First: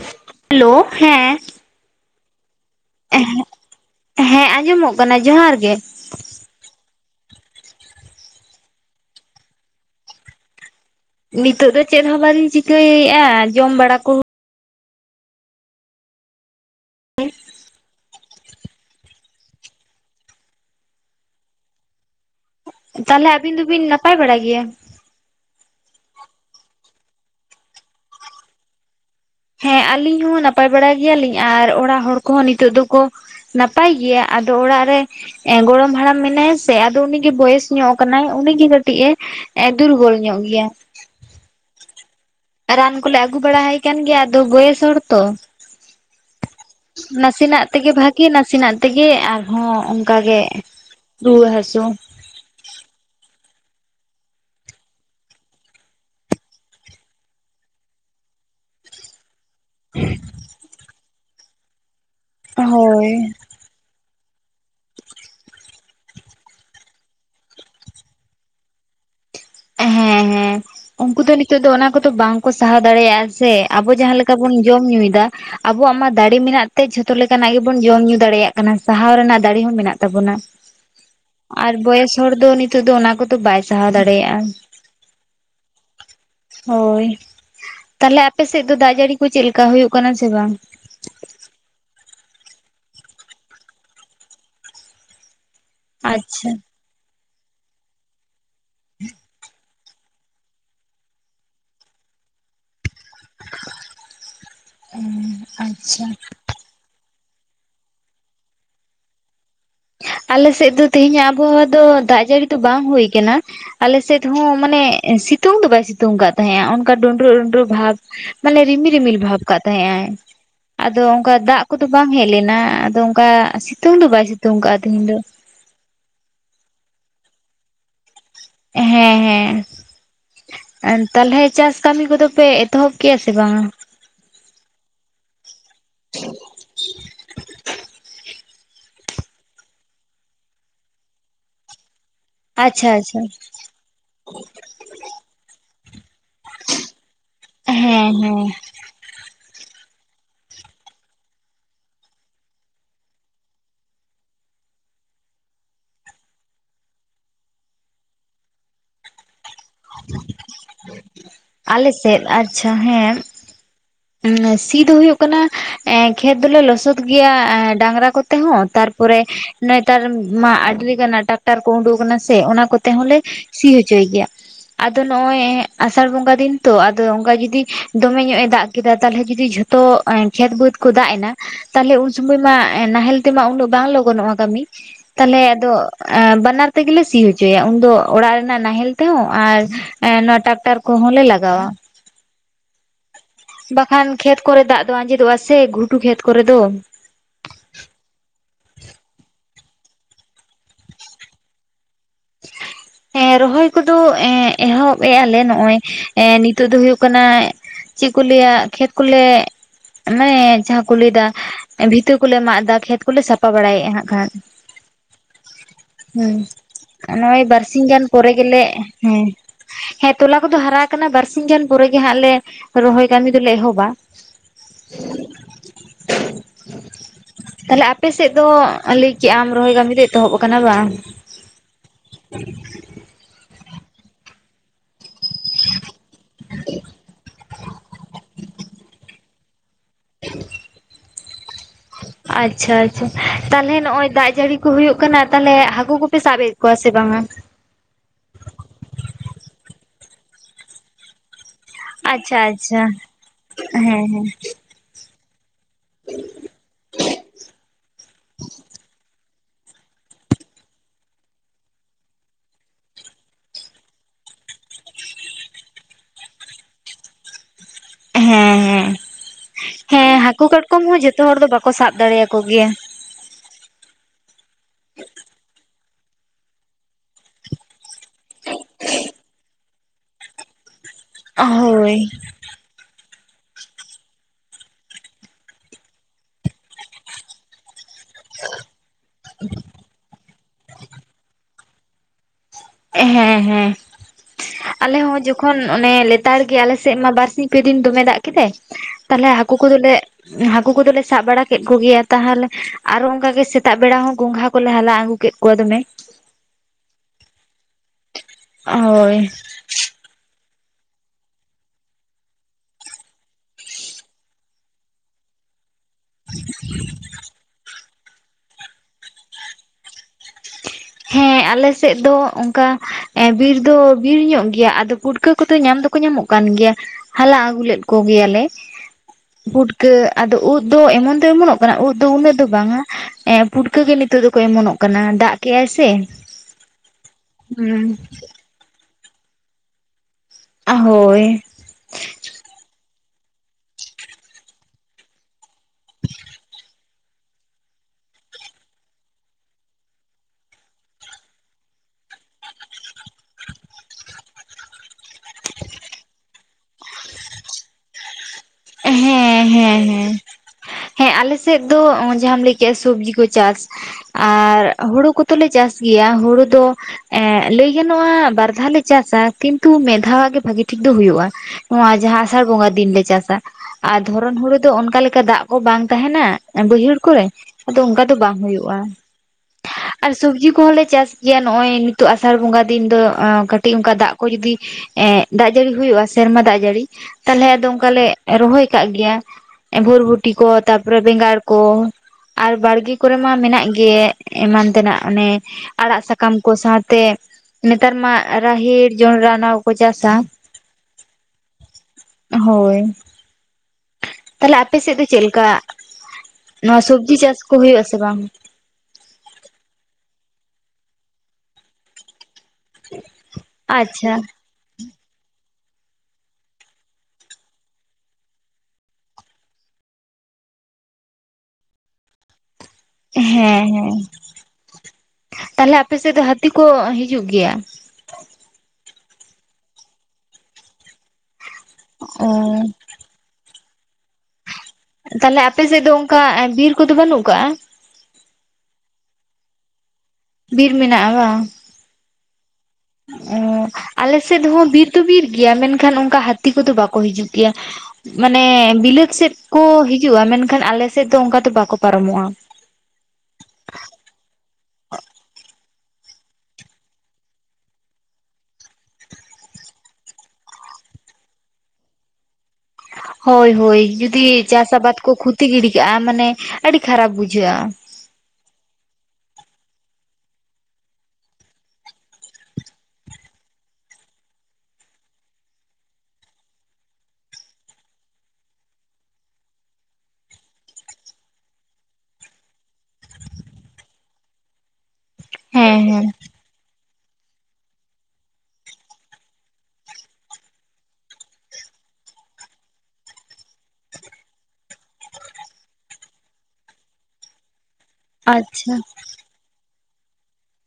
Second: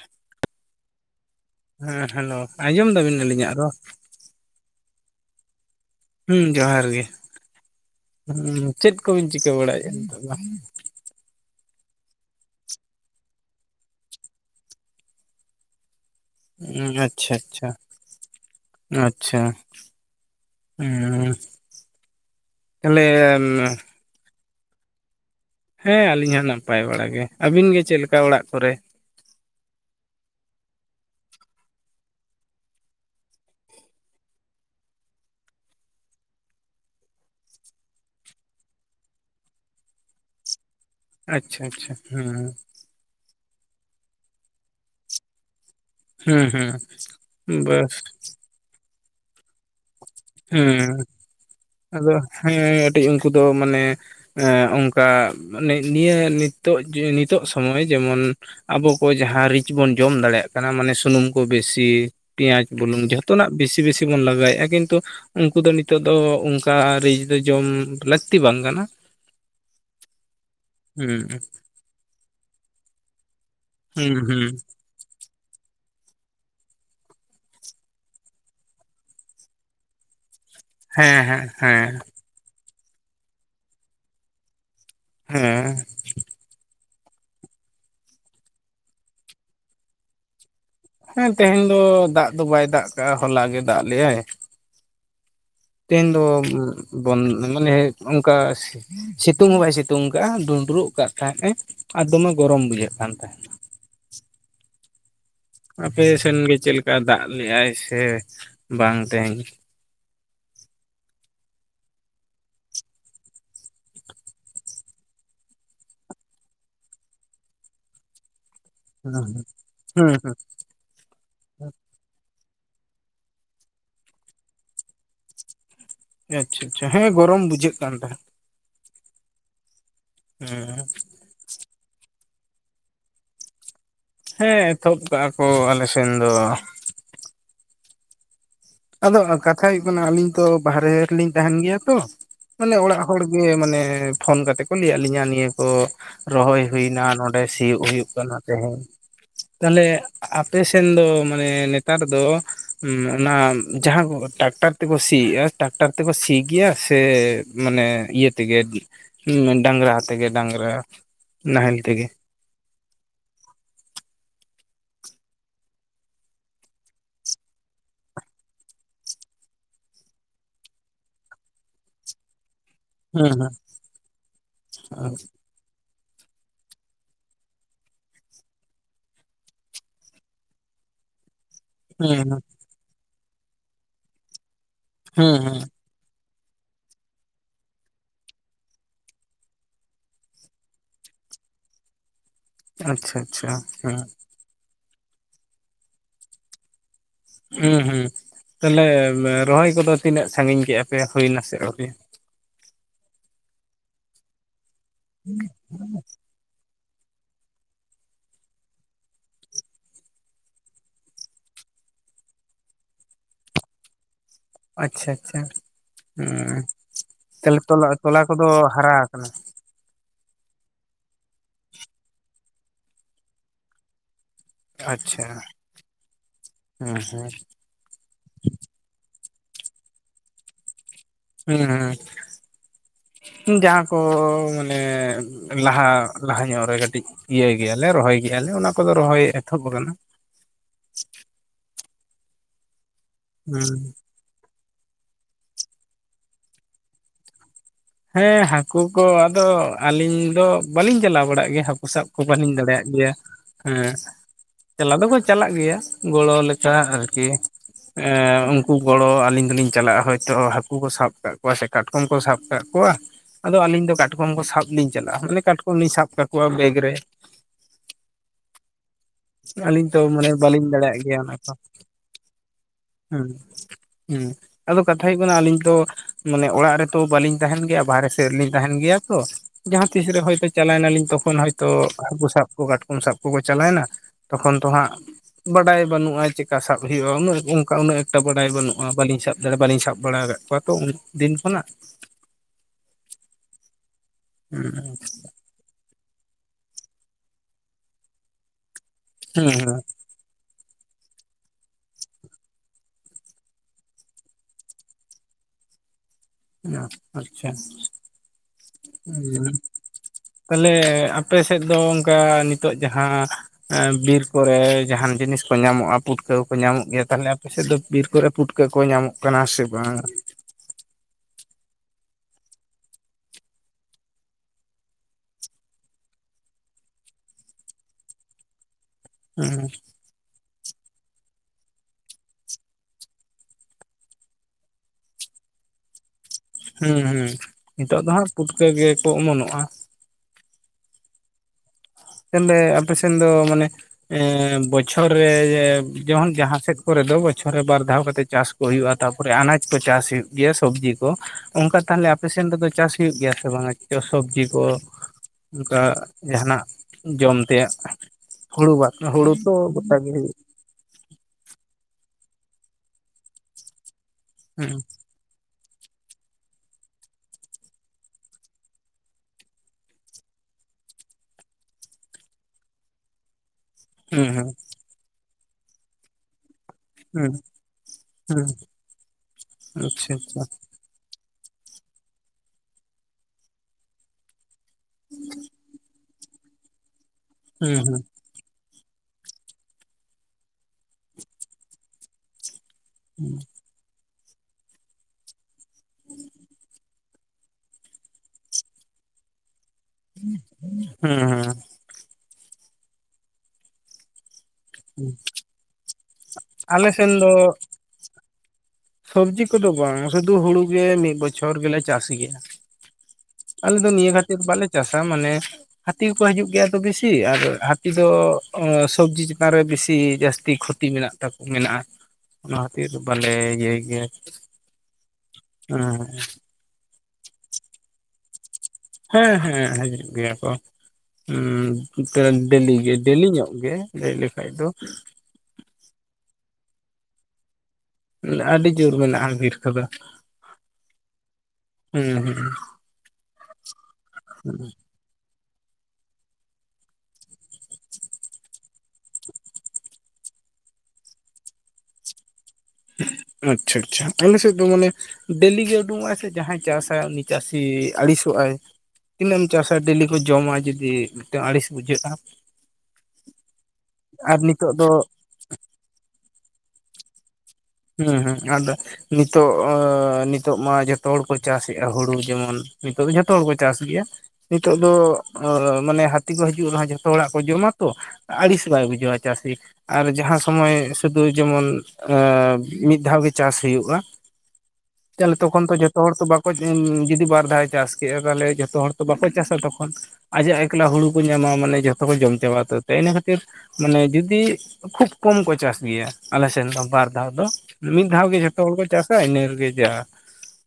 [unintelligible] Hello ᱦᱮᱸ ᱦᱮᱸ hello ᱟᱸᱡᱚᱢ ᱫᱟᱵᱤᱱ ᱟᱹᱞᱤᱧᱟᱜ ᱨᱚᱲ ᱦᱮᱸ ᱟᱸᱡᱚᱢᱚᱜ ᱠᱟᱱᱟ ᱡᱚᱦᱟᱨ ᱜᱮ ᱦᱮᱸ ᱡᱚᱦᱟᱨ ᱜᱮ ᱦᱩᱸ ᱪᱮᱫ ᱠᱚᱵᱤᱱ ᱪᱤᱠᱟᱹ ᱵᱟᱲᱟᱭᱮᱫᱼᱟ ᱱᱤᱛᱚᱜ ᱫᱚ ᱱᱤᱛᱚᱜ ᱫᱚ ᱪᱮᱫᱦᱚᱸ ᱵᱟᱞᱤᱧ ᱪᱤᱠᱟᱹᱭᱮᱫᱼᱟ ᱡᱚᱢ ᱵᱟᱲᱟ ᱠᱚ ᱟᱪᱪᱷᱟ ᱟᱪᱪᱷᱟ ᱟᱪᱪᱷᱟ ᱦᱩᱸᱻ ᱛᱟᱦᱚᱞᱮ ᱟᱵᱤᱱ ᱫᱚᱵᱤᱱ ᱱᱟᱯᱟᱭ ᱵᱟᱲᱟ ᱜᱮᱭᱟ ᱦᱮᱸ ᱟᱹᱞᱤᱧ ᱦᱚᱸ ᱱᱟᱯᱟᱭ ᱵᱟᱲᱟ ᱜᱮ ᱟᱹᱵᱤᱱ ᱜᱮ ᱪᱮᱫ ᱞᱮᱠᱟ ᱚᱲᱟᱜ ᱠᱚᱨᱮ ᱦᱮᱸ ᱟᱞᱤᱧ ᱦᱚᱸ ᱱᱟᱯᱟᱭ ᱵᱟᱲᱟ ᱜᱮᱭᱟᱞᱤᱧ ᱟᱨ ᱚᱲᱟᱜ ᱦᱚᱲ ᱠᱚᱦᱚᱸ ᱱᱤᱛᱚᱜ ᱫᱚᱠᱚ ᱱᱟᱯᱟᱭ ᱜᱮᱭᱟ ᱟᱫᱚ ᱚᱲᱟᱜ ᱨᱮ ᱜᱚᱲᱚᱢ ᱦᱟᱲᱟᱢ ᱢᱮᱱᱟᱭᱟ ᱥᱮ ᱟᱫᱚ ᱩᱱᱤᱜᱮ ᱵᱚᱭᱮᱥ ᱧᱚᱜ ᱟᱠᱟᱱᱟᱭ ᱩᱱᱤᱜᱮ ᱠᱟᱹᱴᱤᱡ ᱮ ᱮ ᱫᱩᱨᱵᱚᱞ ᱧᱚᱜ ᱜᱮᱭᱟ ᱟᱪᱪᱷᱟ ᱟᱪᱪᱷᱟ ᱦᱩᱸ ᱨᱟᱱ ᱠᱚᱞᱮ ᱟᱹᱜᱩ ᱵᱟᱲᱟ ᱦᱟᱭ ᱠᱟᱱ ᱜᱮᱭᱟ ᱟᱫᱚ ᱵᱚᱭᱮᱥ ᱦᱚᱲ ᱛᱚ ᱦᱮᱸ ᱦᱮᱸ ᱱᱟᱥᱮᱱᱟᱜ ᱛᱮᱜᱮ ᱵᱮᱥ ᱵᱷᱟᱜᱤ ᱱᱟᱥᱮᱱᱟᱜ ᱛᱮᱜᱮ ᱟᱨᱦᱚᱸ ᱚᱱᱠᱟᱜ ᱜᱮ ᱨᱩᱣᱟᱹ ᱦᱟᱹᱥᱩ ᱦᱩᱸ ᱠᱟᱹᱴᱤᱡ ᱩᱱᱠᱩ ᱫᱚ ᱢᱟᱱᱮ ᱮ ᱚᱱᱠᱟ ᱱᱤᱭᱟᱹ ᱱᱤᱛᱚᱜ ᱱᱤᱛᱚᱜ ᱥᱚᱢᱚᱭ ᱡᱮᱢᱚᱱ ᱟᱵᱚ ᱠᱚ ᱡᱟᱦᱟᱸ ᱨᱤᱪ ᱵᱚᱱ ᱡᱚᱢ ᱫᱟᱲᱮᱭᱟᱜ ᱠᱟᱱᱟ ᱢᱟᱱᱮ ᱥᱩᱱᱩᱢ ᱠᱚ ᱵᱮᱥᱤ ᱯᱮᱸᱭᱟᱡᱽ ᱵᱩᱞᱩᱝ ᱦᱳᱭ ᱡᱷᱚᱛᱚᱱᱟᱜ ᱵᱮᱥᱤ ᱵᱮᱥᱤ ᱢᱚᱱ ᱞᱟᱜᱟᱭ ᱟ ᱠᱤᱱᱛᱩ ᱩᱱᱠᱩ ᱫᱚ ᱱᱤᱛᱳᱜ ᱫᱚ ᱚᱱᱠᱟ ᱨᱤᱡ ᱫᱚ ᱡᱚᱢ ᱞᱟᱹᱠᱛᱤ ᱵᱟᱝ ᱠᱟᱱᱟ ᱦᱮᱸ ᱦᱮᱸ ᱩᱱᱠᱩ ᱦᱩᱸ ᱫᱚ ᱱᱤᱛᱚᱜ ᱫᱚ ᱚᱱᱟ ᱠᱚᱫᱚ ᱵᱟᱝᱠᱚ ᱥᱟᱦᱟᱣ ᱫᱟᱲᱮᱭᱟᱜᱼᱟ ᱥᱮ ᱟᱵᱚ ᱦᱩᱸ ᱡᱟᱦᱟᱸ ᱞᱮᱠᱟ ᱦᱩᱸ ᱵᱩᱱ ᱡᱚᱢ ᱧᱩᱭᱮᱫᱟ ᱟᱵᱚᱣᱟᱜ ᱢᱟ ᱫᱟᱲᱮ ᱢᱮᱱᱟᱜ ᱛᱮ ᱡᱷᱚᱛᱚ ᱞᱮᱠᱟᱱᱟᱜ ᱜᱮᱵᱚᱱ ᱡᱚᱢᱼ ᱧᱩᱩ ᱫᱟᱲᱮᱭᱟᱜ ᱠᱟᱱᱟ ᱥᱟᱦᱟᱣ ᱨᱮᱱᱟᱜ ᱫᱟᱲᱮ ᱦᱚᱸ ᱢᱮᱱᱟᱜ ᱛᱟᱵᱚᱱᱟ ᱦᱮᱸ ᱦᱮᱸ ᱟᱨ ᱦᱮᱸ ᱵᱚᱭᱚᱥ ᱦᱚᱲ ᱫᱚ ᱱᱤᱛᱚᱜ ᱫᱚ ᱚᱱᱟ ᱠᱚᱫᱚ ᱵᱟᱭ ᱥᱟᱦᱟᱣ ᱫᱟᱲᱮᱭᱟᱜᱼᱟ ᱦᱮᱸ ᱦᱳᱭ ᱛᱟᱦᱚᱞᱮ ᱟᱯᱮᱥᱮᱫ ᱫᱚ ᱫᱟᱜ ᱡᱟᱹᱲᱤ ᱠᱚ ᱪᱮᱫ ᱞᱮᱠᱟ ᱦᱩᱭᱩᱜ ᱠᱟᱱᱟ ᱥᱮ ᱵᱟᱝ ᱦᱮᱸ ᱛᱮᱦᱮᱧ ᱫᱚ ᱫᱟᱜ ᱫᱚ ᱵᱟᱭ ᱫᱟᱜ ᱠᱟᱜᱼᱟ ᱦᱚᱞᱟ ᱜᱮ ᱫᱟᱜ ᱞᱮᱫᱟᱭ ᱛᱮᱦᱮᱧ ᱫᱚ ᱟᱪᱪᱷᱟ ᱢᱟᱱᱮ ᱚᱱᱠᱟ ᱥᱤᱛᱩᱝ ᱦᱚᱸ ᱵᱟᱭ ᱥᱤᱛᱩᱝ ᱟᱠᱟᱫᱼᱟ ᱰᱩᱸᱰᱨᱩᱜ ᱠᱟᱜ ᱛᱟᱦᱮᱸ ᱟᱨ ᱫᱚᱢᱮ ᱜᱚᱨᱚᱢ ᱵᱩᱡᱷᱟᱹᱜ ᱠᱟᱱ ᱛᱟᱦᱮᱸᱼᱟ [unintelligible] ᱟᱯᱮ ᱥᱮᱱ ᱜᱮ ᱪᱮᱫ ᱞᱮᱠᱟ ᱫᱟᱜ ᱞᱮᱫᱟᱭ ᱥᱮ ᱵᱟᱝ ᱛᱮᱦᱮᱧ ᱟᱞᱮ ᱥᱮᱫ ᱫᱚ ᱛᱮᱦᱮᱤᱧ ᱟᱜ ᱟᱵᱚᱦᱟᱣᱟ ᱫᱚ ᱫᱟᱜ ᱡᱟᱹᱲᱤ ᱫᱚ ᱵᱟᱝ ᱦᱩᱭ ᱟᱠᱟᱱᱟ ᱟᱞᱮ ᱥᱮᱫ ᱦᱚᱸ ᱢᱟᱱᱮ ᱥᱤᱛᱩᱝ ᱫᱚ ᱵᱟᱭ ᱥᱤᱛᱩᱝ ᱟᱠᱟᱫ ᱛᱟᱦᱮᱸᱜᱼᱟ ᱚᱱᱠᱟ ᱰᱩᱸᱰᱨᱩᱜ ᱰᱩᱸᱰᱨᱟᱹᱜ ᱵᱷᱟᱵ ᱢᱟᱱᱮ ᱨᱤᱢᱤᱞ ᱨᱤᱢᱤᱞ ᱦᱩᱸ ᱵᱷᱟᱵ ᱠᱟᱜ ᱛᱟᱦᱮᱸ ᱟᱭ ᱦᱩᱸ ᱟᱫᱚ ᱚᱱᱠᱟ ᱫᱟᱜ ᱠᱚᱫᱚ ᱵᱟᱝ ᱦᱮᱡ ᱞᱮᱱᱟ ᱟᱫᱚ ᱚᱱᱠᱟ ᱥᱤᱛᱩᱝ ᱫᱚ ᱵᱟᱭ ᱥᱤᱛᱩᱝ ᱟᱠᱟᱜ ᱛᱤᱦᱤᱧ ᱫᱚ ᱟᱪᱪᱷᱟ ᱟᱪᱪᱷᱟ ᱦᱮᱸ ᱜᱚᱨᱚᱢ ᱵᱩᱡᱷᱟᱹᱜ ᱠᱟᱱ ᱛᱟᱦᱮᱸᱫ ᱦᱮᱸ ᱦᱮᱸ ᱛᱟᱦᱚᱞᱮ ᱪᱟᱥ ᱠᱟᱹᱢᱤ ᱠᱚᱫᱚ ᱯᱮ ᱮᱛᱚᱦᱚᱵ ᱠᱮᱭᱟ ᱥᱮ ᱵᱟᱝᱟ ᱦᱮᱸ ᱮᱛᱚᱵ ᱠᱟᱜᱼᱟ ᱠᱚ ᱟᱞᱮ ᱥᱮᱱ ᱫᱚ ᱟᱫᱚ ᱠᱟᱛᱷᱟ ᱦᱩᱭᱩᱜ ᱠᱟᱱᱟ ᱟᱞᱤᱧ ᱛᱚ ᱵᱟᱨᱦᱨᱮ ᱨᱮᱞᱤᱧ ᱛᱟᱦᱮᱱ ᱜᱮᱭᱟ ᱛᱚ ᱢᱟᱱᱮ ᱟᱪᱪᱷᱟ ᱚᱲᱟᱜ ᱟᱪᱪᱷᱟ ᱦᱚᱲ ᱜᱮ ᱢᱟᱱᱮ ᱯᱷᱳᱱ ᱠᱟᱛᱮ ᱠᱚ ᱞᱟᱹᱭ ᱟᱫ ᱞᱤᱧᱟ ᱱᱤᱭᱟᱹ ᱠᱚ ᱨᱚᱦᱚᱭ ᱦᱩᱭᱱᱟ ᱱᱚᱰᱮ ᱥᱤᱭᱳᱜ ᱦᱩᱭᱩᱜ ᱦᱮᱸ ᱠᱟᱱᱟ ᱦᱮᱸ ᱛᱮᱦᱮᱸᱧ ᱛᱟᱦᱚᱞᱮ ᱟᱯᱮ ᱥᱮᱱ ᱫᱚ ᱢᱟᱱᱮ ᱱᱮᱛᱟᱨ ᱫᱚ ᱚᱱᱟ ᱡᱟᱦᱟᱸ ᱠᱚ ᱴᱨᱟᱠᱴᱟᱨ ᱛᱮᱠᱚ ᱥᱤᱭᱮᱜᱼᱟ ᱴᱨᱟᱠᱴᱟᱨ ᱛᱮᱠᱚ ᱥᱤ ᱜᱮᱭᱟ ᱥᱮ ᱢᱟᱱᱮ ᱤᱭᱟᱹ ᱛᱮᱜᱮ ᱦᱮᱸ ᱰᱟᱝᱨᱟ ᱛᱮᱜᱮ ᱰᱟᱝᱨᱟ ᱱᱟᱦᱮᱞ ᱟᱞᱮ ᱛᱮᱜᱮ ᱥᱮᱫ ᱟᱪᱪᱷᱟ ᱦᱮᱸ ᱥᱤ ᱫᱚ ᱦᱩᱭᱩᱜ ᱠᱟᱱᱟ ᱮ ᱠᱷᱮᱛ ᱫᱚᱞᱮ ᱞᱚᱥᱚᱫ ᱜᱮᱭᱟᱜ ᱰᱟᱝᱨᱟ ᱠᱚᱛᱮ ᱦᱚᱸ ᱛᱟᱨᱯᱚᱨᱮ ᱱᱮᱛᱟᱨ ᱢᱟ ᱟᱹᱰᱤ ᱞᱮᱠᱟᱱᱟᱜ ᱴᱟᱠᱴᱟᱨ ᱠᱚ ᱩᱸᱰᱩ ᱟᱠᱟᱱᱟ ᱥᱮ ᱚᱱᱟ ᱠᱚ ᱛᱮᱦᱚᱞᱮ ᱦᱩᱸ ᱥᱤ ᱦᱚᱪᱚᱭ ᱜᱮᱭᱟ ᱟᱫᱚ ᱦᱩᱸ ᱱᱚᱜ- ᱚᱭ ᱟᱥᱟᱲ ᱵᱚᱸᱜᱟ ᱫᱤᱱ ᱛᱚ ᱟᱫᱚ ᱚᱱᱠᱟ ᱡᱩᱫᱤ ᱫᱚᱢᱮ ᱧᱚᱜ ᱮ ᱫᱟᱜ ᱠᱮᱫᱟ ᱛᱟᱦᱚᱞᱮ ᱡᱩᱫᱤ ᱡᱷᱚᱛᱚ ᱠᱷᱮᱛ ᱵᱟᱹᱫᱽ ᱠᱚ ᱫᱟᱜ ᱮᱱᱟ ᱛᱟᱦᱚᱞᱮ ᱩᱱ ᱥᱩᱢᱚᱭ ᱦᱩᱸ ᱢᱟ ᱱᱟᱦᱮᱞ ᱛᱮᱢᱟ ᱩᱱᱟᱹᱜ ᱵᱟᱝ ᱞᱚᱜᱚᱱᱚᱜᱼᱟ ᱠᱟᱹᱢᱤ ᱦᱩᱸ ᱛᱟᱦᱚᱞᱮ ᱦᱩᱸ ᱟᱫᱚ ᱮ ᱵᱟᱱᱟᱨ ᱛᱮᱜᱮ ᱞᱮ ᱥᱤ ᱦᱚᱪᱚᱭᱟ ᱩᱱᱫᱚ ᱚᱲᱟᱜ ᱨᱮᱱᱟᱜ ᱱᱟᱦᱮᱞ ᱛᱮᱦᱚᱸ ᱟᱨ ᱮ ᱱᱚᱶᱟ ᱴᱨᱟᱠᱴᱟᱨ ᱠᱚᱦᱚᱸ ᱞᱮ ᱞᱟᱜᱟᱣ-ᱟ᱾ ᱟᱪᱪᱷᱟ ᱟᱪᱪᱷᱟ ᱦᱮᱸ ᱵᱟᱠᱷᱟᱱ ᱠᱷᱮᱛ ᱠᱚᱨᱮ ᱫᱟᱜ ᱫᱚ ᱟᱸᱡᱮᱫᱚᱜᱼᱟ ᱥᱮ ᱜᱷᱩᱴᱩ ᱠᱷᱮᱛ ᱠᱚᱨᱮ ᱫᱚ ᱦᱩᱸ ᱦᱩᱸ ᱛᱟᱦᱚᱞᱮ ᱨᱚᱦᱚᱭ ᱠᱚᱫᱚ ᱛᱤᱱᱟᱹᱜ ᱥᱟᱹᱜᱤᱧ ᱠᱮᱜᱼᱟ ᱯᱮ ᱦᱩᱭ ᱱᱟᱥᱮ ᱟᱹᱣᱨᱤ ᱦᱮᱸ ᱨᱚᱦᱚᱭ ᱠᱚᱫᱚ ᱮ ᱮᱦᱚᱵ ᱮᱫᱼᱟ ᱞᱮ ᱱᱚᱜᱼᱚᱭ ᱮ ᱱᱤᱛᱚᱜ ᱫᱚ ᱦᱩᱭᱩᱜ ᱠᱟᱱᱟ ᱪᱮᱫ ᱠᱚ ᱞᱟᱹᱭ-ᱟ ᱠᱷᱮᱛ ᱠᱚᱞᱮ ᱚᱱᱮ ᱡᱟᱦᱟᱸ ᱠᱚ ᱞᱟᱹᱭ ᱫᱟ ᱵᱷᱤᱛᱟᱹ ᱠᱚᱞᱮ ᱢᱟᱜ ᱮᱫᱟ ᱠᱷᱮᱛ ᱠᱚᱞᱮ ᱥᱟᱯᱷᱟ ᱵᱟᱲᱟᱭᱮᱫᱼᱟ ᱦᱟᱸᱜ ᱠᱷᱟᱱ ᱟᱪᱪᱷᱟ ᱟᱪᱪᱷᱟ ᱦᱩᱸ ᱦᱮᱸ ᱱᱚᱜᱼᱚᱭ ᱵᱟᱨᱥᱤ ᱜᱟᱱ ᱯᱚᱨᱮ ᱜᱮᱞᱮ ᱦᱮᱸ ᱟᱠᱟᱱᱟ ᱦᱮᱸ ᱛᱚᱞᱟ ᱠᱚᱫᱚ ᱦᱟᱨᱟ ᱟᱠᱟᱱᱟ ᱵᱟᱨᱥᱤ ᱜᱟᱱ ᱯᱚᱨᱮ ᱜᱮ ᱦᱟᱸᱜ ᱞᱮ ᱨᱚᱦᱚᱭ ᱠᱟᱹᱢᱤ ᱫᱚᱞᱮ ᱮᱦᱚᱵ-ᱟ᱾ ᱟᱪᱪᱷᱟ ᱦᱩᱸ ᱦᱩᱸ ᱛᱟᱦᱞᱮ ᱟᱯᱮ ᱥᱮᱫ ᱫᱚ ᱞᱟᱹᱭ ᱠᱮᱟᱢ ᱨᱚᱦᱚᱭ ᱠᱟᱹᱢᱤ ᱫᱚ ᱮᱛᱚᱦᱚᱵ ᱟᱠᱟᱱᱟ ᱵᱟᱝ ᱦᱩᱸ ᱦᱩᱸ [unintelligible] ᱡᱟᱦᱟᱸ ᱠᱚ ᱢᱟᱱᱮ ᱞᱟᱦᱟ ᱞᱟᱦᱟ ᱧᱚᱜ ᱨᱮ ᱠᱟᱹᱴᱤᱡ ᱤᱭᱟᱹ ᱜᱮᱭᱟᱞᱮ ᱨᱚᱦᱚᱭ ᱜᱮᱭᱟᱞᱮ ᱚᱱᱟ ᱠᱚᱫᱚ ᱨᱚᱦᱚᱭ ᱮᱛᱚᱦᱚᱵ ᱠᱟᱱᱟ ᱟᱪᱪᱷᱟ ᱟᱪᱪᱷᱟ ᱦᱩᱸ ᱛᱟᱞᱦᱮ ᱱᱚᱜ-ᱚᱭ ᱫᱟᱜ ᱡᱟᱹᱲᱤ ᱦᱩᱭᱩᱜ ᱠᱟᱱᱟ ᱛᱟᱦᱚᱞᱮ ᱦᱟᱹᱠᱩ ᱠᱚᱯᱮ ᱥᱟᱵ ᱮᱫ ᱠᱚᱣᱟ ᱥᱮ ᱵᱟᱝ-ᱟ᱾ ᱦᱮᱸ ᱦᱟᱹᱠᱩ ᱠᱚ ᱟᱫᱚ ᱟᱹᱞᱤᱧ ᱫᱚ ᱵᱟᱹᱞᱤᱧ ᱪᱟᱞᱟᱣ ᱵᱟᱲᱟᱜ ᱜᱮᱭᱟ ᱦᱟᱹᱠᱩ ᱥᱟᱵ ᱠᱚ ᱟᱪᱪᱷᱟ ᱵᱟᱞᱤᱧ ᱟᱪᱪᱷᱟ ᱫᱟᱲᱮᱭᱟᱜ ᱜᱮᱭᱟ ᱦᱮᱸ ᱪᱟᱞᱟᱣ ᱫᱚᱠᱚ ᱪᱟᱞᱟᱜ ᱜᱮᱭᱟ ᱜᱚᱲᱚ ᱞᱮᱠᱟ ᱪᱟᱜ ᱟᱨᱠᱤ ᱮᱸ ᱩᱱᱠᱩ ᱜᱚᱲᱚ ᱟᱞᱤᱧ ᱫᱚᱞᱤᱧ ᱪᱟᱞᱟᱜᱼᱟ ᱦᱳᱭᱛᱚ ᱦᱟᱠᱩ ᱠᱚ ᱥᱟᱵ ᱠᱟᱜ ᱠᱚᱣᱟ ᱥᱮ ᱠᱟᱴᱠᱚᱢ ᱠᱚ ᱥᱟᱵ ᱠᱟᱜ ᱠᱚᱣᱟ ᱟᱫᱚ ᱟᱹᱞᱤᱧ ᱫᱚ ᱠᱟᱴᱠᱚᱢ ᱠᱚ ᱥᱟᱵ ᱞᱤᱧ ᱪᱟᱞᱟᱜᱼᱟ ᱢᱟᱱᱮ ᱠᱟᱴᱠᱚᱢ ᱞᱤᱧ ᱥᱟᱵ ᱠᱟᱠᱚᱣᱟ ᱵᱮᱜᱽ ᱨᱮ ᱦᱮᱸ ᱦᱮᱸ ᱟᱹᱞᱤᱧ ᱛᱚ ᱦᱮᱸ ᱢᱟᱱᱮ ᱦᱟᱠᱩ ᱵᱟᱹᱞᱤᱧ ᱠᱟᱴᱠᱚᱢ ᱫᱟᱲᱮᱭᱟᱜ ᱦᱚᱸ ᱜᱮᱭᱟ ᱡᱷᱚᱛᱚ ᱚᱱᱟ ᱦᱚᱲ ᱫᱚ ᱠᱚ ᱵᱟᱠᱚ ᱥᱟᱵ ᱫᱟᱲᱮᱭᱟᱠᱚ ᱜᱮᱭᱟ᱾ ᱦᱮᱸ ᱦᱮᱸ ᱟᱫᱚ ᱠᱟᱛᱷᱟ ᱦᱩᱭᱩᱜ ᱠᱟᱱᱟ ᱟᱞᱤᱧ ᱫᱚ ᱢᱟᱱᱮ ᱚᱲᱟᱜ ᱨᱮᱛᱚ ᱵᱟᱹᱞᱤᱧ ᱛᱟᱦᱮᱱ ᱜᱮᱭᱟ ᱵᱟᱨᱦᱮᱼᱼ ᱥᱮᱫ ᱨᱮᱞᱤᱧ ᱛᱟᱦᱮᱱ ᱜᱮᱭᱟ ᱛᱚ ᱡᱟᱦᱟᱸ ᱛᱤᱥ ᱨᱮ ᱦᱚᱭᱛᱚ ᱪᱟᱞᱟᱣᱱᱟᱞᱤᱧ ᱛᱚᱠᱷᱚᱱ ᱦᱚᱭᱛᱚ ᱦᱳᱭ ᱦᱟᱹᱠᱩ ᱥᱟᱵ ᱦᱟᱠᱩ ᱠᱟᱴᱠᱚᱢ ᱥᱟᱵ ᱠᱚ ᱠᱚ ᱪᱟᱞᱟᱣ ᱮᱱᱟ ᱛᱚᱠᱷᱚᱱ ᱛᱚ ᱦᱟᱸᱜ ᱵᱟᱰᱟᱭ ᱵᱟᱹᱱᱩᱜᱼᱟ ᱪᱮᱠᱟ ᱥᱟᱵ ᱦᱩᱭᱩᱜᱼᱟ ᱩᱱᱟᱹᱜ ᱚᱱᱠᱟ ᱩᱱᱟᱹᱜ ᱵᱟᱰᱟᱭ ᱵᱟᱹᱱᱩᱜᱼᱟ ᱵᱟᱞᱤᱧ ᱥᱟᱵ ᱫᱟᱲᱮᱭᱟᱜᱼᱟ ᱵᱟᱹᱞᱤᱧ ᱥᱟᱵ ᱵᱟᱲᱟ ᱟᱠᱟᱫ ᱠᱚᱣᱟ ᱛᱚ ᱩᱱ ᱫᱤᱱ ᱠᱷᱚᱱᱟᱜ ᱦᱮᱸ ᱦᱮᱸ ᱦᱩᱸ ᱟᱞᱮ ᱦᱚᱸ ᱛᱚᱠᱷᱚᱱ ᱚᱱᱮ ᱞᱮᱛᱟᱲ ᱜᱮ ᱟᱞᱮᱥᱮᱫ ᱢᱟ ᱵᱟᱨᱥᱤᱧ ᱯᱮ ᱫᱤᱱ ᱫᱚᱢᱮ ᱫᱟᱜ ᱠᱮᱫᱟᱭ ᱛᱟᱦᱞᱮ ᱦᱟᱹᱠᱩ ᱠᱚᱫᱚᱞᱮ, ᱦᱟᱠᱩ ᱠᱚᱫᱚᱞᱮ ᱥᱟᱵ ᱵᱟᱲᱟ ᱠᱮᱫ ᱠᱚᱜᱮᱭᱟ ᱛᱟᱦᱚᱞᱮ ᱟᱨᱚ ᱚᱱᱠᱟ ᱜᱮ ᱥᱮᱛᱟᱜ ᱵᱮᱲᱟ ᱦᱚᱸ ᱜᱚᱝᱜᱷᱟ ᱠᱚᱞᱮ ᱦᱟᱞᱟᱝ ᱟᱹᱜᱩ ᱠᱮᱫ ᱠᱚᱫ ᱢᱮ ᱟᱪᱪᱷᱟ ᱦᱳᱭ ᱦᱩᱸ ᱛᱟᱦᱚᱞᱮ ᱟᱯᱮ ᱥᱮᱫ ᱫᱚ ᱚᱱᱠᱟ ᱱᱤᱛᱚᱜ ᱡᱟᱦᱟᱸ ᱵᱤᱨ ᱠᱚᱨᱮ ᱡᱟᱦᱟᱱ ᱡᱤᱱᱤᱥ ᱠᱚ ᱧᱟᱢᱚᱜᱼᱟ ᱯᱩᱴ ᱛᱟᱹᱣ ᱠᱚ ᱧᱟᱢᱮᱜ ᱜᱮᱭᱟ, ᱛᱟᱦᱞᱮ ᱟᱯᱮ ᱥᱮᱫ ᱫᱚ ᱵᱤᱨ ᱠᱚᱨᱮ ᱯᱩᱴᱠᱟᱹ ᱠᱚ ᱧᱟᱢᱚᱜ ᱠᱟᱱᱟ ᱥᱮ ᱵᱟᱝ? ᱦᱮᱸ ᱟᱞᱮᱥᱮᱫ ᱫᱚ ᱚᱱᱠᱟ ᱵᱤᱨ ᱫᱚ ᱵᱤᱨ ᱧᱚᱜ ᱜᱮᱭᱟ ᱟᱫᱚ ᱯᱩᱴᱠᱟᱹ ᱠᱚᱫᱚ ᱧᱟᱢ ᱫᱚᱠᱚ ᱠᱚ ᱧᱟᱢᱚᱜ ᱠᱟᱱ ᱜᱮᱭᱟ ᱦᱟᱞᱟᱝ ᱟᱹᱜᱩ ᱞᱮᱫ ᱠᱚᱜᱮᱭᱟᱞᱮ ᱦᱩᱸ ᱯᱩᱴᱠᱟᱹ ᱟᱫᱚ ᱩᱫ ᱫᱚ ᱮᱢᱚᱱ ᱛᱮ ᱮᱢᱚᱱᱚᱜ ᱠᱟᱱᱟ ᱩᱫ ᱫᱚ ᱩᱱᱟᱹᱜ ᱫᱚ ᱵᱟᱝᱟ᱾ ᱮ ᱯᱩᱴᱠᱟᱹ ᱜᱮ ᱱᱤᱛᱚᱜ ᱫᱚᱠᱚ ᱮᱢᱚᱱᱚᱜ ᱠᱟᱱᱟ ᱫᱟᱜ ᱠᱮᱫᱟᱭ ᱥᱮ, ᱦᱩᱸ ᱦᱩᱸ ᱦᱩᱸ ᱱᱤᱛᱚᱜ ᱫᱚ ᱦᱟᱸᱜ ᱯᱩᱴᱠᱟᱹ ᱜᱮᱠᱚ ᱚᱢᱚᱱᱚᱜᱼᱟ᱾ ᱟ ᱦᱳᱭ [unintelligible] ᱟᱯᱮᱥᱮᱱ ᱫᱚ ᱢᱟᱱᱮ ᱵᱚᱪᱷᱚᱨ ᱨᱮ ᱡᱮᱢᱚᱱ ᱡᱟᱦᱟᱸ ᱥᱮᱫ ᱠᱚᱨᱮ ᱫᱚ ᱵᱚᱪᱷᱚᱨ ᱨᱮ ᱵᱟᱨ ᱫᱷᱟᱣ ᱠᱟᱛᱮ ᱪᱟᱥ ᱠᱚ ᱦᱩᱭᱩᱜᱼᱟ ᱛᱟᱯᱚᱨᱮ ᱟᱱᱟᱡ ᱠᱚ ᱪᱟᱥ ᱦᱩᱭᱩᱜ ᱜᱮᱭᱟ ᱥᱚᱵᱽᱡᱤ ᱠᱚ, ᱚᱱᱠᱟ ᱛᱟᱦᱞᱮ ᱟᱯᱮ ᱥᱮᱱ ᱨᱮᱫᱚ ᱪᱟᱥ ᱦᱩᱭᱩᱜ ᱜᱮᱭᱟ ᱥᱮ ᱵᱟᱝᱼᱟ ᱪᱚ ᱥᱚᱵᱽᱡᱤ ᱠᱚ ᱚᱱᱠᱟ ᱡᱟᱦᱟᱱᱟᱜ ᱡᱚᱢ ᱛᱮᱭᱟᱜ ᱦᱩᱲᱩ ᱵᱟᱫ ᱦᱮᱸ ᱦᱩᱲᱩ ᱦᱮᱸ ᱛᱚ ᱦᱮᱸ ᱜᱚᱴᱟᱜᱮ ᱦᱩᱭᱩᱜᱟ ᱦᱮᱸ ᱟᱞᱮ ᱥᱮᱫ ᱫᱚ ᱡᱟᱦᱟᱸᱢ ᱞᱟᱹᱭ ᱠᱮᱫᱼᱟ ᱥᱚᱵᱡᱤ ᱠᱚ ᱪᱟᱥ ᱟᱨ ᱦᱩᱸ ᱦᱩᱲᱩ ᱠᱚ ᱡᱚᱛᱚ ᱞᱮ ᱪᱟᱥ ᱜᱮᱭᱟ ᱦᱩᱲᱩ ᱫᱚ ᱮᱸᱜ ᱞᱟᱹᱭ ᱜᱟᱱᱚᱜᱼᱟ ᱵᱟᱨ ᱫᱷᱟᱣ ᱞᱮ ᱪᱟᱥᱟ ᱠᱤᱱᱛᱩ ᱢᱤᱫ ᱫᱷᱟᱣ-ᱟᱜ ᱜᱮ ᱵᱷᱟᱹᱜᱤ ᱴᱷᱤᱠ ᱫᱚ ᱦᱩᱭᱩᱜᱼᱟ᱾ ᱱᱚᱣᱟ ᱡᱟᱦᱟᱸ ᱟᱥᱟᱲ ᱵᱚᱸᱜᱟ ᱫᱤᱱ ᱞᱮ ᱪᱟᱥᱟ᱾ ᱟᱨ ᱫᱷᱚᱨᱚᱱ ᱦᱩᱸ ᱦᱩᱲᱩ ᱫᱚ ᱚᱱᱠᱟ ᱞᱮᱠᱟ ᱫᱟᱜ ᱠᱚ ᱵᱟᱝ ᱛᱟᱦᱮᱱᱟ ᱵᱟᱹᱭᱦᱟᱹᱲ ᱠᱚᱨᱮ ᱦᱩᱸ ᱟᱫᱚ ᱚᱱᱠᱟ ᱫᱚ ᱵᱟᱝ ᱦᱩᱸ ᱦᱩᱭᱩᱜᱼᱟ ᱦᱩᱸ ᱟᱨ ᱟᱪᱪᱷᱟ ᱟᱪᱪᱷᱟ ᱥᱚᱵᱡᱤ ᱠᱚᱦᱚᱸ ᱞᱮ ᱪᱟᱥ ᱴᱤᱠ ᱜᱮᱭᱟ ᱱᱚᱜ-ᱚᱭ ᱱᱤᱛᱚᱜ ᱟᱥᱟᱲ ᱵᱚᱸᱜᱟ ᱫᱤᱱ ᱫᱚ ᱠᱟᱹᱴᱤᱡ ᱚᱱᱠᱟ ᱫᱟᱜ ᱠᱚ ᱡᱩᱫᱤ ᱮᱸᱜ ᱫᱟᱜ ᱡᱟᱹᱲᱤ ᱦᱩᱭᱩᱜᱼᱟ, ᱥᱮᱨᱢᱟ ᱫᱟᱜ ᱡᱟᱹᱲᱤ ᱛᱟᱦᱚᱞᱮ ᱟᱫᱚ ᱦᱩᱸ ᱦᱩᱸ ᱚᱱᱠᱟᱞᱮ ᱨᱚᱦᱚᱭ ᱠᱟᱜ ᱜᱮᱭᱟ ᱵᱷᱚᱨᱵᱩᱴᱤ ᱠᱚ ᱛᱟᱯᱚᱨᱮ ᱵᱮᱸᱜᱟᱲ ᱠᱚ ᱟᱨ ᱵᱟᱲᱜᱮ ᱠᱚᱨᱮ ᱢᱟ ᱢᱮᱱᱟᱜ ᱜᱮ ᱮᱢᱟᱱ ᱛᱮᱱᱟᱜ ᱚᱱᱮ ᱟᱲᱟᱜ ᱥᱟᱠᱟᱢ ᱠᱚ ᱥᱟᱶᱛᱮ ᱱᱮᱛᱟᱨ ᱢᱟ ᱨᱟᱦᱤᱨ ᱡᱚᱸᱰᱨᱟ ᱚᱱᱟᱼᱼ ᱦᱮᱸ ᱦᱮᱸ ᱦᱳᱭ ᱛᱟᱦᱞᱮ ᱟᱯᱮ ᱥᱮᱫ ᱫᱚ ᱦᱩᱸ ᱪᱮᱫ ᱞᱮᱠᱟ ᱱᱚᱣᱟ ᱟᱞᱮ ᱥᱮᱱ ᱥᱚᱵᱡᱤ ᱫᱚ ᱪᱟᱥ ᱠᱚ ᱦᱩᱭᱩᱜ-ᱟ ᱥᱮ ᱵᱟᱝ? ᱥᱚᱵᱽᱡᱤ ᱠᱚᱫᱚ ᱵᱟᱝ ᱥᱩᱫᱩ ᱦᱩᱲᱩ ᱜᱮ ᱢᱤᱫ ᱵᱚᱪᱷᱚᱨ ᱜᱮᱞᱮ ᱪᱟᱥ ᱜᱮᱭᱟ᱾ ᱟᱞᱮ ᱫᱚ ᱱᱤᱭᱟᱹ ᱟᱪᱪᱷᱟ ᱠᱷᱟᱹᱛᱤᱨ ᱵᱟᱞᱮ, ᱪᱟᱥᱟ ᱢᱟᱱᱮ ᱦᱟᱹᱛᱤ ᱠᱚᱠᱚ ᱦᱤᱡᱩᱜ ᱜᱮᱭᱟ ᱛᱚ ᱵᱤᱥᱤ ᱟᱨ ᱦᱟᱹᱛᱤ ᱫᱚ ᱥᱚᱵᱡᱤ ᱪᱮᱛᱟᱱ ᱨᱮ ᱵᱮᱥᱤ ᱡᱟᱹᱥᱛᱤ ᱠᱷᱩᱛᱤ ᱢᱮᱱᱟᱜ ᱛᱟᱠᱚ ᱢᱮᱱᱟᱜᱼᱟ᱾ ᱚᱱᱟ ᱠᱷᱟᱹᱛᱤᱨ ᱵᱟᱞᱮ ᱦᱮᱸ ᱤᱭᱟᱹᱭ ᱦᱮᱸ ᱜᱮᱭᱟ ᱛᱟᱦᱞᱮ ᱟᱯᱮ ᱦᱮᱸ ᱥᱮᱫ ᱫᱚ ᱦᱟᱹᱛᱤ ᱠᱚ ᱦᱤᱡᱩᱜ ᱜᱮᱭᱟ ᱦᱮᱸ ᱦᱮᱸ ᱦᱟᱡᱩᱜ ᱜᱮᱭᱟ ᱠᱚ, ᱦᱮ ᱚ ᱰᱮᱞᱤᱜᱮ ᱰᱮᱞᱤ ᱧᱚᱜ ᱜᱮ ᱞᱟᱹᱭ ᱞᱮᱠᱷᱟᱡ ᱫᱚ᱾ ᱛᱟᱦᱞᱮ ᱟᱯᱮ ᱥᱮᱫ ᱫᱚ ᱚᱱᱠᱟ ᱵᱤᱨ ᱠᱚᱫᱚ ᱵᱟᱹᱱᱩᱜ ᱠᱟᱜ-ᱟ? ᱟᱹᱰᱤ ᱡᱳᱨ ᱢᱮᱱᱟᱜᱼᱟ ᱵᱤᱨ ᱠᱚᱫᱚ᱾ ᱵᱤᱨ ᱢᱮᱱᱟᱜᱼᱟ ᱵᱟᱝ? ᱦᱩᱸ ᱦᱩᱸ ᱚ ᱟᱞᱮ ᱥᱮᱫ ᱦᱚᱸ ᱵᱤᱨ ᱫᱚ ᱵᱤᱨ ᱜᱮᱭᱟ ᱢᱮᱱᱠᱷᱟᱱ ᱚᱱᱠᱟ ᱦᱟᱹᱛᱤ ᱠᱚᱫᱚ ᱵᱟᱠᱚ ᱦᱤᱡᱩᱜ ᱜᱮᱭᱟ ᱾ ᱢᱟᱱᱮ ᱵᱤᱞᱟᱹᱛ ᱥᱮᱫ ᱠᱚ ᱦᱤᱡᱩᱜ-ᱟ ᱢᱮᱱᱠᱷᱟᱱ ᱟᱞᱮᱥᱮᱫ ᱫᱚ ᱚᱱᱠᱟ ᱫᱚ ᱵᱟᱠᱚ ᱯᱟᱨᱚᱢᱚᱜ-ᱟ ᱾ ᱟᱪᱪᱷᱟ ᱟᱪᱪᱷᱟ ᱟᱞᱮ ᱥᱮᱫ ᱫᱚ ᱢᱟᱱᱮ ᱰᱮᱞᱤ ᱜᱮ ᱩᱰᱩᱝᱚᱜ-ᱟᱭ ᱥᱮ ᱡᱟᱦᱟᱸᱭ ᱪᱟᱥᱟᱭ ᱩᱱᱤ ᱪᱟᱹᱥᱤ ᱟᱹᱲᱤᱥᱚᱜ-ᱟᱭ ᱛᱤᱱᱟᱹᱜ ᱮᱢ ᱪᱟᱥᱟ ᱰᱮᱞᱤ ᱠᱚ ᱡᱚᱢᱟ ᱡᱩᱫᱤ ᱢᱤᱫᱴᱟᱝ ᱟᱹᱲᱤᱥ ᱵᱩᱡᱷᱟᱹᱜ-ᱟ‌ ᱾ ᱦᱳᱭ ᱦᱳᱭ ᱡᱩᱫᱤ ᱪᱟᱥ ᱱᱤᱛᱚᱜ ᱫᱚ ᱟᱵᱟᱫ ᱠᱚ ᱠᱷᱚᱛᱤ ᱜᱤᱰᱤ ᱠᱟᱜ-ᱟ ᱢᱟᱱᱮ ᱟᱹᱰᱤ ᱠᱷᱟᱨᱟᱯ ᱵᱩᱡᱷᱟᱹᱜ-ᱟ ᱾ ᱦᱩᱸ ᱦᱩᱸ ᱟᱫᱚ ᱱᱤᱛᱚᱜ ᱚᱻ ᱱᱤᱛᱚᱜ ᱢᱟ ᱡᱚᱛᱚ ᱦᱚᱲᱠᱚ ᱪᱟᱥ ᱮᱜ-ᱟ ᱦᱩᱲᱩ ᱡᱮᱢᱚᱱ ᱱᱤᱛᱚᱜ ᱫᱚ ᱡᱷᱚᱛᱚ ᱦᱚᱲᱠᱚ ᱪᱟᱥ ᱜᱮᱭᱟ ᱾ ᱱᱤᱛᱚᱜ ᱫᱚ ᱢᱟᱱᱮ ᱦᱟᱹᱛᱤ ᱠᱚ ᱦᱤᱡᱩᱜ ᱨᱮᱦᱚᱸ ᱡᱷᱚᱛᱚ ᱦᱚᱲᱟᱜ ᱠᱚ ᱡᱚᱢᱟ ᱛᱚ ᱟᱹᱲᱤᱥ ᱵᱟᱭ ᱵᱩᱡᱷᱟᱹᱣᱟ ᱪᱟᱹᱥᱤ ᱟᱨ ᱡᱟᱦᱟᱸ ᱥᱚᱢᱚᱭ ᱥᱩᱫᱩ ᱡᱮᱢᱚᱱ ᱮᱸ ᱢᱤᱫ ᱫᱷᱟᱣ ᱜᱮ ᱪᱟᱥ ᱦᱩᱭᱩᱜ-ᱟ ᱛᱟᱦᱞᱮ ᱛᱚᱠᱷᱚᱱ ᱛᱚ ᱦᱮᱸ ᱡᱚᱛᱚ ᱦᱮᱸ ᱦᱚᱲ ᱛᱚ ᱵᱟ [unintelligible] ᱡᱩᱫᱤ ᱵᱟᱨ ᱫᱷᱟᱣ ᱪᱟᱥ ᱠᱮᱫ-ᱟ ᱛᱟᱦᱚᱞᱮ ᱡᱷᱚᱛᱚ ᱦᱚᱲ ᱛᱚ ᱵᱟᱠᱚ ᱪᱟᱥᱟ ᱛᱚᱠᱷᱚᱱ ᱟᱡᱟᱜ ᱮᱠᱞᱟ ᱦᱩᱲᱩ ᱠᱚ ᱧᱟᱢᱟ ᱢᱟᱱᱮ ᱡᱷᱚᱛᱚ ᱠᱚ ᱡᱚᱢ ᱪᱟᱵᱟ ᱩᱛᱟᱹᱨ ᱛᱟᱭᱟ ᱤᱱᱟᱹ ᱠᱷᱟᱹᱛᱤᱨ ᱢᱟᱱᱮ ᱡᱩᱫᱤ ᱠᱷᱩᱵ ᱠᱚᱢ ᱠᱚ ᱪᱟᱥ ᱜᱮᱭᱟ ᱟᱞᱮᱥᱮᱱ ᱫᱚ ᱵᱟᱨ ᱫᱷᱟᱣ ᱫᱚ ᱾ ᱢᱤᱫ ᱫᱷᱟᱣ ᱜᱮ ᱡᱷᱚᱛᱚ ᱦᱚᱲ ᱟᱪᱪᱷᱟ ᱠᱚ ᱪᱟᱥᱟ ᱤᱱᱟᱹ ᱨᱮᱜᱮ ᱡᱟ ᱾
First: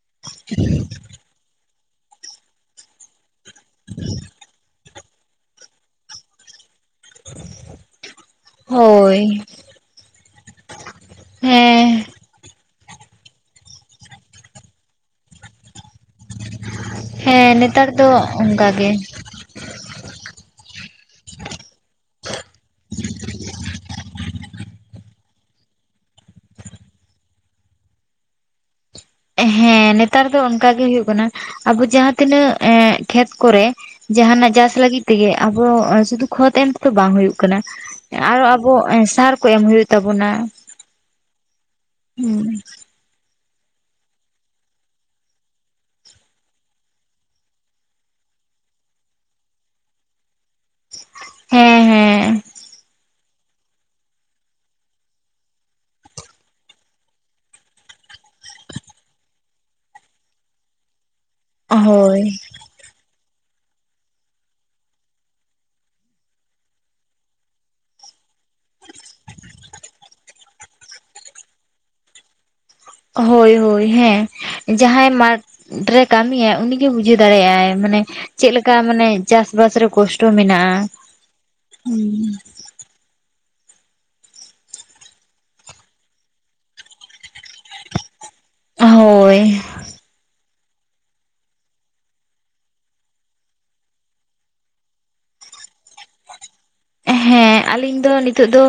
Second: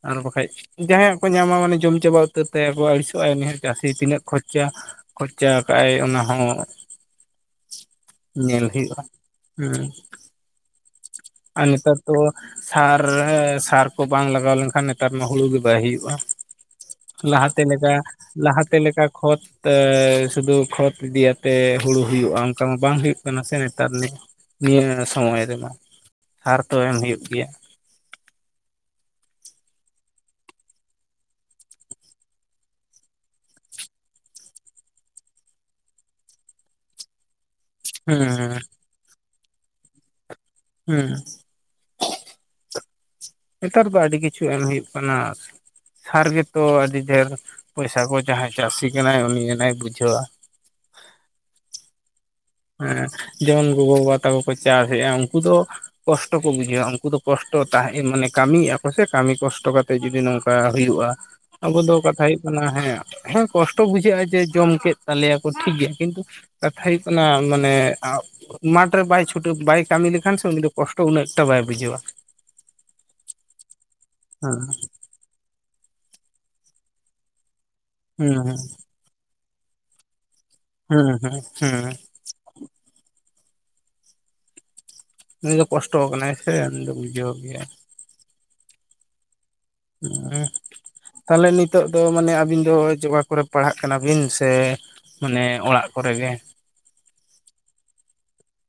ᱟᱨ ᱵᱟᱠᱷᱟᱡ ᱡᱟᱦᱟᱸᱭᱟᱜ ᱠᱚ ᱧᱟᱢᱟ ᱢᱟᱱᱮ ᱡᱚᱢ ᱪᱟᱵᱟ ᱩᱛᱟᱹᱨ ᱛᱟᱭᱟ ᱠᱚ ᱟᱹᱲᱤᱥᱚᱜ-ᱟᱭ ᱩᱱᱤ ᱦᱟᱜ ᱪᱟᱹᱥᱤ ᱛᱤᱱᱟᱹᱜ ᱠᱷᱚᱨᱪᱟ ᱠᱷᱚᱨᱪᱟ ᱠᱟᱜ-ᱟᱭ ᱚᱱᱟ ᱦᱚᱸ ᱧᱮᱞ ᱦᱩᱭᱩᱜ-ᱟ ᱦᱳᱭ ᱦᱩᱸ ᱾ ᱟᱨ ᱦᱮᱸ ᱱᱮᱛᱟᱨ ᱛᱚ ᱥᱟᱨ ᱥᱟᱨ ᱠᱚ ᱵᱟᱝ ᱞᱟᱜᱟᱣ ᱞᱮᱱᱠᱷᱟᱱ ᱱᱮᱛᱟᱨ ᱢᱟ ᱦᱩᱲᱩ ᱜᱮ ᱵᱟᱭ ᱦᱩᱭᱩᱜ-ᱟ ᱾ ᱦᱮᱸ ᱞᱟᱦᱟᱛᱮ ᱱᱮᱛᱟᱨ ᱞᱮᱠᱟ ᱫᱚ ᱚᱱᱠᱟ ᱞᱟᱦᱟᱛᱮ ᱜᱮ ᱞᱮᱠᱟ ᱠᱷᱚᱛ [unintelligible] ᱥᱩᱫᱩ ᱠᱷᱚᱛ ᱤᱫᱤᱭᱟᱛᱮ ᱦᱩᱲᱩ ᱦᱩᱭᱩᱜ-ᱟ ᱚᱱᱠᱟ ᱢᱟ ᱵᱟᱝ ᱦᱩᱭᱩᱜ ᱠᱟᱱᱟ ᱥᱮ ᱱᱮᱛᱟᱨ ᱱᱤᱡ ᱱᱤᱭᱟᱹ ᱥᱚᱢᱚᱭ ᱨᱮᱫᱚ ᱥᱟᱨ ᱛᱚ ᱮᱢ ᱦᱩᱭᱩᱜ ᱜᱮᱭᱟ ᱦᱮᱸ ᱱᱮᱛᱟᱨ ᱫᱚ ᱚᱱᱠᱟᱜ ᱜᱮ ᱦᱩᱭᱩᱜ ᱠᱟᱱᱟ ᱟᱵᱚ ᱡᱟᱦᱟᱸ ᱛᱤᱱᱟᱹᱜ ᱮᱸᱜ ᱠᱷᱮᱛ ᱠᱚᱨᱮ ᱡᱟᱦᱱᱟᱜ ᱪᱟᱥ ᱞᱟᱹᱜᱤᱫ ᱛᱮᱜᱮ ᱟᱵᱚ ᱥᱩᱫᱷᱩ ᱠᱷᱚᱛ ᱮᱢ ᱛᱮᱫᱚ ᱵᱟᱝ ᱦᱩᱭᱩᱜ ᱠᱟᱱᱟ ᱦᱩᱸ ᱟᱨᱚ ᱟᱵᱚ ᱥᱟᱨ ᱠᱚ ᱮᱢ ᱦᱩᱭᱩᱜ ᱛᱟᱵᱚᱱᱟ ᱦᱩᱸ ᱦᱩᱸ ᱱᱮᱛᱟᱨ ᱫᱚ ᱟᱹᱰᱤ ᱠᱤᱪᱷᱩ ᱮᱢ ᱦᱩᱭᱩᱜ ᱠᱟᱱᱟ ᱥᱟᱨ ᱜᱮᱛᱚ ᱟᱹᱰᱤ ᱰᱷᱮᱨ ᱯᱚᱭᱥᱟ ᱠᱚ ᱡᱟᱦᱟᱸᱭ ᱪᱟᱹᱥᱤ ᱠᱟᱱᱟᱭ ᱩᱱᱤ ᱟᱱᱮᱭ ᱵᱩᱡᱷᱟᱹᱣᱟ ᱾ ᱦᱮᱸ ᱦᱮᱸ ᱦᱮᱸ ᱡᱮᱢᱚᱱ ᱜᱚᱜᱚ ᱵᱟᱵᱟ ᱛᱟᱠᱚ ᱠᱚ ᱪᱟᱥ ᱮᱫ-ᱟ ᱩᱱᱠᱩ ᱫᱚ ᱠᱚᱥᱴᱚ ᱠᱚ ᱵᱩᱡᱷᱟᱹᱣᱟ ᱩᱱᱠᱩ ᱫᱚ ᱠᱚᱥᱴᱚ ᱛᱟᱦᱮᱸ ᱢᱟᱱᱮ ᱠᱟᱹᱢᱤᱭ ᱟᱠᱚ ᱥᱮ ᱠᱟᱹᱢᱤ ᱠᱚᱥᱴᱚ ᱠᱟᱛ ᱛᱮ ᱡᱩᱫᱤ ᱱᱚᱝᱠᱟ ᱦᱩᱭᱩᱜ-ᱟ, ᱟᱵᱚ ᱫᱚ ᱦᱳᱭ ᱠᱟᱛᱷᱟ ᱦᱩᱭᱩᱜ ᱠᱟᱱᱟ ᱦᱮᱸ ᱦᱮᱸ ᱠᱚᱥᱴᱚ ᱵᱩᱡᱷᱟᱹᱜ-ᱟ ᱡᱮ ᱡᱚᱢ ᱠᱮᱫ ᱛᱟᱞᱮᱭᱟᱠᱚ ᱴᱷᱤᱠ ᱜᱮᱭᱟ ᱠᱤᱱᱛᱩ ᱠᱟᱛᱷᱟ ᱦᱩ ᱚᱱᱟ ᱢᱟᱱᱮ [unintelligible] ᱢᱟᱴᱷ ᱨᱮ ᱵᱟᱭ ᱪᱷᱩᱴᱟᱹᱣ ᱵᱟᱭ ᱠᱟᱹᱢᱤ ᱞᱮᱠᱷᱟᱱ ᱥᱮ ᱩᱱᱤ ᱫᱚ ᱠᱚᱥᱴᱚ ᱩᱱᱟᱹᱜ ᱮᱠᱴᱟ ᱵᱟᱭ ᱵᱩᱡᱷᱟᱹᱣᱟ ᱾ ᱦᱳᱭ ᱦᱳᱭ ᱦᱮᱸ ᱡᱟᱦᱟᱸᱭ ᱢᱟᱴ [unintelligible] ᱨᱮ ᱠᱟᱹᱢᱤᱭᱟᱭ ᱩᱱᱤᱜᱮ ᱵᱩᱡᱷᱟᱹᱣ ᱫᱟᱲᱮᱭᱟᱜ-ᱟᱭ ᱢᱟᱱᱮ ᱦᱩᱸ ᱪᱮᱫᱞᱮᱠᱟ ᱢᱟᱱᱮ ᱪᱟᱥ ᱵᱟᱥ ᱨᱮ ᱠᱚᱥᱴᱚ ᱢᱮᱱᱟᱜ-ᱟ ᱦᱩᱸ ᱦᱩᱸ ᱦᱩᱸ ᱩᱸ ᱩᱱᱤ ᱫᱚ ᱠᱚᱥᱴᱚ ᱠᱟᱱᱟᱭ ᱥᱮ ᱩᱱ ᱫᱚ ᱵᱩᱡᱷᱟᱹᱣ ᱜᱮᱭᱟᱭ ᱾ ᱦᱳᱭ ᱩᱸ [unintelligible] ᱛᱟᱞᱮ ᱱᱤᱛᱚᱜ ᱫᱚ ᱢᱟᱱᱮ ᱟᱹᱵᱤᱱ ᱫᱚ ᱡᱚᱜᱟ ᱠᱚᱨᱮ ᱯᱟᱲᱦᱟᱜ ᱠᱟᱱᱟ ᱵᱤᱱ ᱥᱮ ᱢᱟᱱᱮ ᱚᱲᱟᱜ ᱠᱚᱨᱮ ᱜᱮ ᱮᱸᱜ ᱦᱮᱸ ᱟᱞᱤᱧ ᱫᱚ ᱱᱤᱛᱚᱜ ᱫᱚ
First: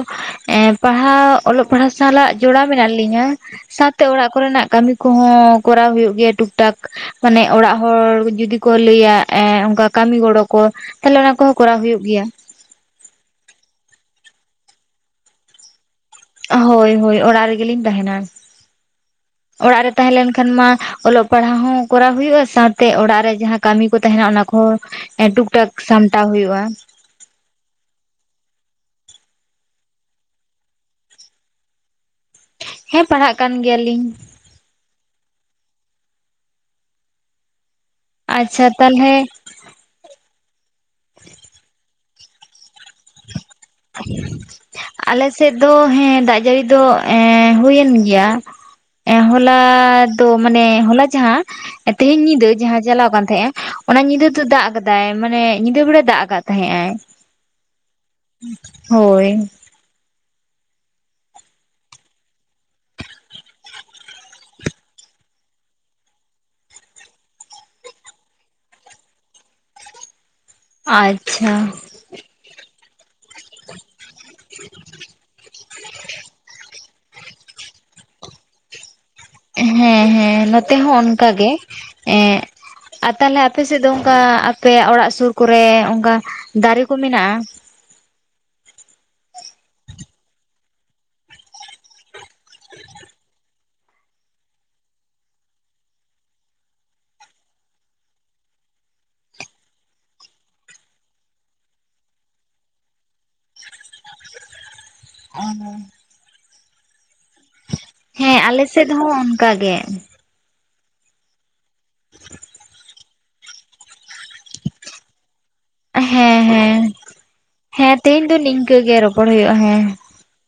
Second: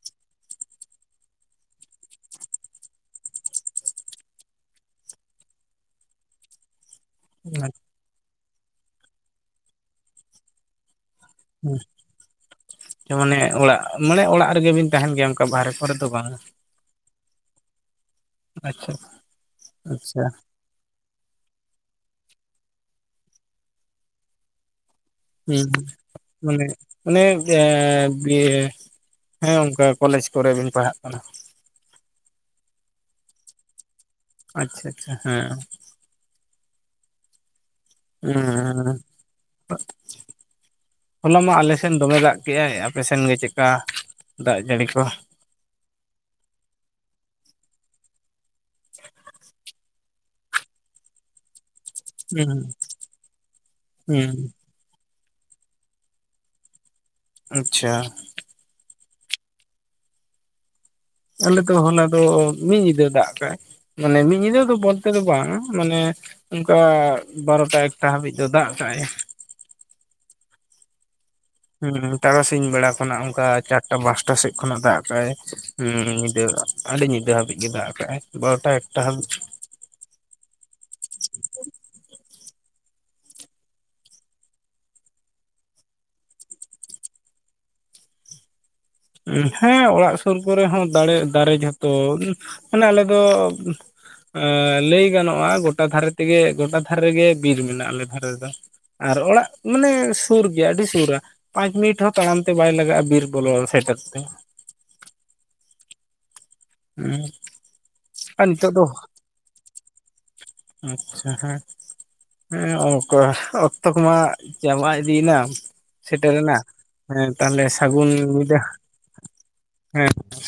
ᱮᱸ ᱯᱟᱲᱦᱟᱣ ᱚᱞᱚᱜ ᱯᱟᱲᱦᱟᱜ ᱥᱟᱞᱟᱜ ᱡᱚᱲᱟᱣ ᱢᱮᱱᱟᱜ ᱞᱤᱧᱟ᱾ ᱥᱟᱶᱛᱮ ᱚᱲᱟᱜ ᱠᱚᱨᱮ ᱱᱟᱜ ᱠᱟᱢᱤ ᱠᱚᱦᱚᱸ ᱠᱚᱨᱟᱣ ᱦᱩᱭᱩᱜ ᱜᱮᱭᱟ ᱴᱩᱠ ᱴᱟᱠ᱾ ᱢᱟᱱᱮ ᱚᱲᱟᱜ ᱟᱪᱪᱷᱟ ᱦᱚᱲ ᱡᱩᱫᱤ ᱠᱚ ᱞᱟᱹᱭᱟ ᱮ ᱚᱱᱠᱟ ᱠᱟᱢᱤ ᱜᱚᱲᱚ ᱠᱚ ᱛᱟᱞᱮ ᱚᱱᱟ ᱠᱚ ᱠᱚᱨᱟᱣ ᱦᱩᱭᱩᱜ ᱜᱮᱭᱟ᱾ ᱦᱮᱸ ᱢᱟᱱᱮ ᱚᱲᱟᱜ ᱢᱟᱱᱮ ᱚᱲᱟᱜ ᱨᱮᱜᱮ ᱵᱤᱱ ᱛᱟᱦᱮᱱ ᱜᱮᱭᱟ ᱚᱱᱠᱟ ᱵᱟᱦᱨᱮ ᱠᱚᱨᱮ ᱫᱚ ᱵᱟᱝ ᱦᱚᱭ ᱦᱚᱭ ᱚᱲᱟᱜ ᱨᱮᱜᱮ ᱞᱤᱧ ᱛᱟᱦᱮᱱᱟ ᱟᱪᱪᱷᱟ ᱚᱲᱟᱜ ᱨᱮ ᱛᱟᱦᱮᱸ ᱟᱪᱪᱷᱟ ᱞᱮᱱ ᱠᱷᱟᱱ ᱢᱟ ᱚᱞᱚᱜ ᱯᱟᱲᱦᱟᱣ ᱦᱚᱸ ᱠᱚᱨᱟᱣ ᱦᱩᱭᱩᱜ-ᱟ ᱥᱟᱶᱛᱮ ᱚᱲᱟᱜ ᱨᱮ ᱡᱟᱦᱟᱸ ᱠᱟᱢᱤ ᱠᱚ ᱛᱟᱦᱮᱱᱟ ᱚᱱᱟ ᱠᱚ ᱮ ᱴᱩᱠ ᱴᱟᱹᱠ ᱥᱟᱢᱴᱟᱣ ᱦᱩᱭᱩᱜ-ᱟ᱾ ᱚᱱᱮ ᱮᱸ ᱵᱤᱭᱮ ᱦᱮᱸ ᱚᱱᱠᱟ ᱠᱚᱞᱮᱪ ᱠᱚᱨᱮ ᱜᱤᱧ ᱯᱟᱲᱦᱟᱜ ᱠᱟᱱᱟ᱾ ᱦᱮᱸ ᱯᱟᱲᱦᱟᱜ ᱠᱟᱱ ᱜᱮᱭᱟ ᱞᱤᱧ᱾ ᱟᱪᱪᱷᱟ ᱪᱷᱟ ᱦᱮᱸ ᱟᱪᱪᱷᱟ ᱦᱩᱸᱻ ᱛᱟᱞᱦᱮ ᱦᱚᱞᱟ ᱢᱟ ᱟᱞᱮ ᱥᱮᱱ ᱫᱚᱢᱮ ᱫᱟᱜ ᱠᱮᱫ-ᱟᱭ ᱟᱯᱮᱥᱮᱱ ᱜᱮ ᱪᱮᱠᱟ ᱫᱟᱜ ᱡᱟᱹᱲᱤ ᱠᱚ ᱪᱮᱫ ᱫᱚ ᱦᱮᱸ ᱫᱟᱜ ᱡᱟᱹᱲᱤ ᱫᱚ ᱮᱸ ᱦᱩᱭᱮᱱ ᱜᱮᱭᱟ ᱮᱸ ᱦᱚᱞᱟ ᱛᱚ ᱢᱟᱱᱮ ᱦᱚᱞᱟ ᱡᱟᱦᱟᱸ ᱛᱮᱦᱤᱧ ᱧᱤᱫᱟᱹ ᱦᱩᱸ ᱡᱟᱦᱟᱸ ᱪᱟᱞᱟᱣ ᱠᱟᱱ ᱛᱟᱦᱮᱸᱜ-ᱟ ᱚᱱᱟ ᱧᱤᱫᱟᱹ ᱦᱩᱸ ᱛᱚ ᱫᱟᱜ ᱟᱠᱟᱫ ᱫᱟᱭ ᱢᱟᱱᱮ ᱧᱤᱫᱟᱹ ᱵᱮᱲᱟᱭ ᱫᱟᱜ ᱟᱠᱟᱜ ᱛᱟᱦᱮᱸᱜ ᱟᱭ᱾ ᱟᱪᱪᱷᱟ᱾ ᱦᱚᱭ ᱟᱞᱮ ᱫᱚ ᱦᱚᱞᱟ ᱫᱚ ᱢᱤᱫ ᱧᱤᱫᱟᱹ ᱫᱟᱜ ᱠᱟᱜ-ᱟᱭ᱾ ᱢᱟᱱᱮ ᱢᱤᱫ ᱧᱤᱫᱟᱹ ᱫᱚ ᱵᱚᱞᱛᱮ ᱫᱚ ᱵᱟᱝᱟ ᱢᱟᱱᱮ ᱚᱱᱠᱟ ᱵᱟᱨᱚᱴᱟ ᱮᱠᱴᱟ ᱦᱟᱹᱵᱤᱡ ᱫᱚ ᱫᱟᱜ ᱠᱟᱜ-ᱟᱭ᱾ ᱟᱪᱪᱷᱟ᱾ ᱩᱸ ᱛᱟᱨᱟᱥᱤᱧ ᱵᱮᱲᱟ ᱠᱷᱚᱱᱟᱜ ᱚᱱᱠᱟ ᱪᱟᱴᱠᱟ ᱯᱟᱥᱴᱟ ᱥᱮᱫ ᱠᱷᱚᱱᱟᱜ ᱫᱟᱜ ᱟᱠᱟᱜ-ᱟᱭ ᱩᱸᱢ ᱧᱤᱫᱟᱹ᱾ ᱟᱹᱰᱤ ᱧᱤᱫᱟᱹ ᱦᱟᱵᱤᱡ ᱜᱮ ᱫᱟᱜ ᱟᱠᱟᱟᱜ-ᱟᱭ ᱵᱟᱨᱚᱴᱟ ᱮᱠᱴᱟ ᱦᱟᱹᱵᱤᱡ᱾ ᱦᱮᱸ ᱦᱮᱸ ᱱᱚᱛᱮ ᱦᱚᱸ ᱚᱱᱠᱟ ᱜᱮ, ᱮᱸᱜ ᱟᱨ ᱛᱟᱦᱞᱮ ᱟᱯᱮ ᱥᱮᱫ ᱫᱚ ᱚᱱᱠᱟ ᱟᱯᱮᱭᱟᱜ ᱚᱲᱟᱜ ᱥᱩᱨ ᱠᱚᱨᱮ ᱚᱱᱠᱟ ᱫᱟᱨᱮ ᱠᱚ ᱢᱮᱱᱟᱜ-ᱟ? ᱩᱸ ᱦᱮᱸ ᱚᱲᱟᱜ ᱥᱩᱨ ᱠᱚᱨᱮ ᱦᱚᱸ ᱫᱟᱲᱮ ᱫᱟᱨᱮ ᱡᱷᱚᱛᱚ ᱩᱸ ᱢᱟᱱᱮ ᱟᱞᱮ ᱫᱚ ᱮᱸ ᱞᱟᱹᱭ ᱜᱟᱱᱚᱜ-ᱟ ᱜᱚᱴᱟ ᱫᱷᱟᱨᱮ ᱛᱮᱜᱮ ᱜᱚᱴᱟ ᱫᱷᱟᱨᱮ ᱜᱮ ᱵᱤᱨ ᱢᱮᱱᱟᱜ-ᱟ ᱟᱞᱮ ᱫᱷᱟᱨᱮ ᱨᱮᱫᱚ᱾ ᱟᱨ ᱚᱲᱟᱜ ᱢᱟᱱᱮ ᱥᱩᱨ ᱜᱮᱭᱟ ᱟᱹᱰᱤ ᱥᱩᱨ ᱨᱮ᱾ ᱯᱟᱸᱪ ᱢᱤᱱᱤᱴ ᱦᱚᱸ ᱛᱟᱲᱟᱢ ᱛᱮ ᱵᱟᱭ ᱞᱟᱜᱟᱜ-ᱟ ᱵᱤᱨ ᱵᱚᱞᱚ ᱥᱮᱴᱮᱨ ᱛᱮ᱾ ᱟᱱᱟ ᱩᱸᱻ᱾ ᱦᱮᱸ ᱟᱞᱮ ᱥᱮᱫᱽ ᱦᱚᱸ ᱚᱱᱠᱟ ᱜᱮ᱾ ᱟᱪᱪᱷᱟ ᱦᱮᱸᱜ ᱦᱮᱸ ᱚᱠᱚᱨ ᱚᱠᱛᱚ ᱠᱚᱢᱟ ᱪᱟᱵᱟ ᱤᱫᱤᱭᱮᱱᱟ᱾ ᱦᱮᱸ ᱥᱮᱴᱮᱨᱮᱱᱟ ᱦᱮᱸ ᱢᱟᱱᱮ ᱛᱟᱦᱚᱞᱮ ᱦᱮᱸ ᱥᱟᱜᱩᱱ ᱛᱮᱦᱮᱧ ᱫᱚ ᱧᱤᱫᱟᱹ, ᱱᱤᱝᱠᱟᱹ ᱜᱮ ᱨᱚᱯᱚᱲ ᱦᱩᱭᱩᱜᱼᱟ ᱦᱮᱸ᱾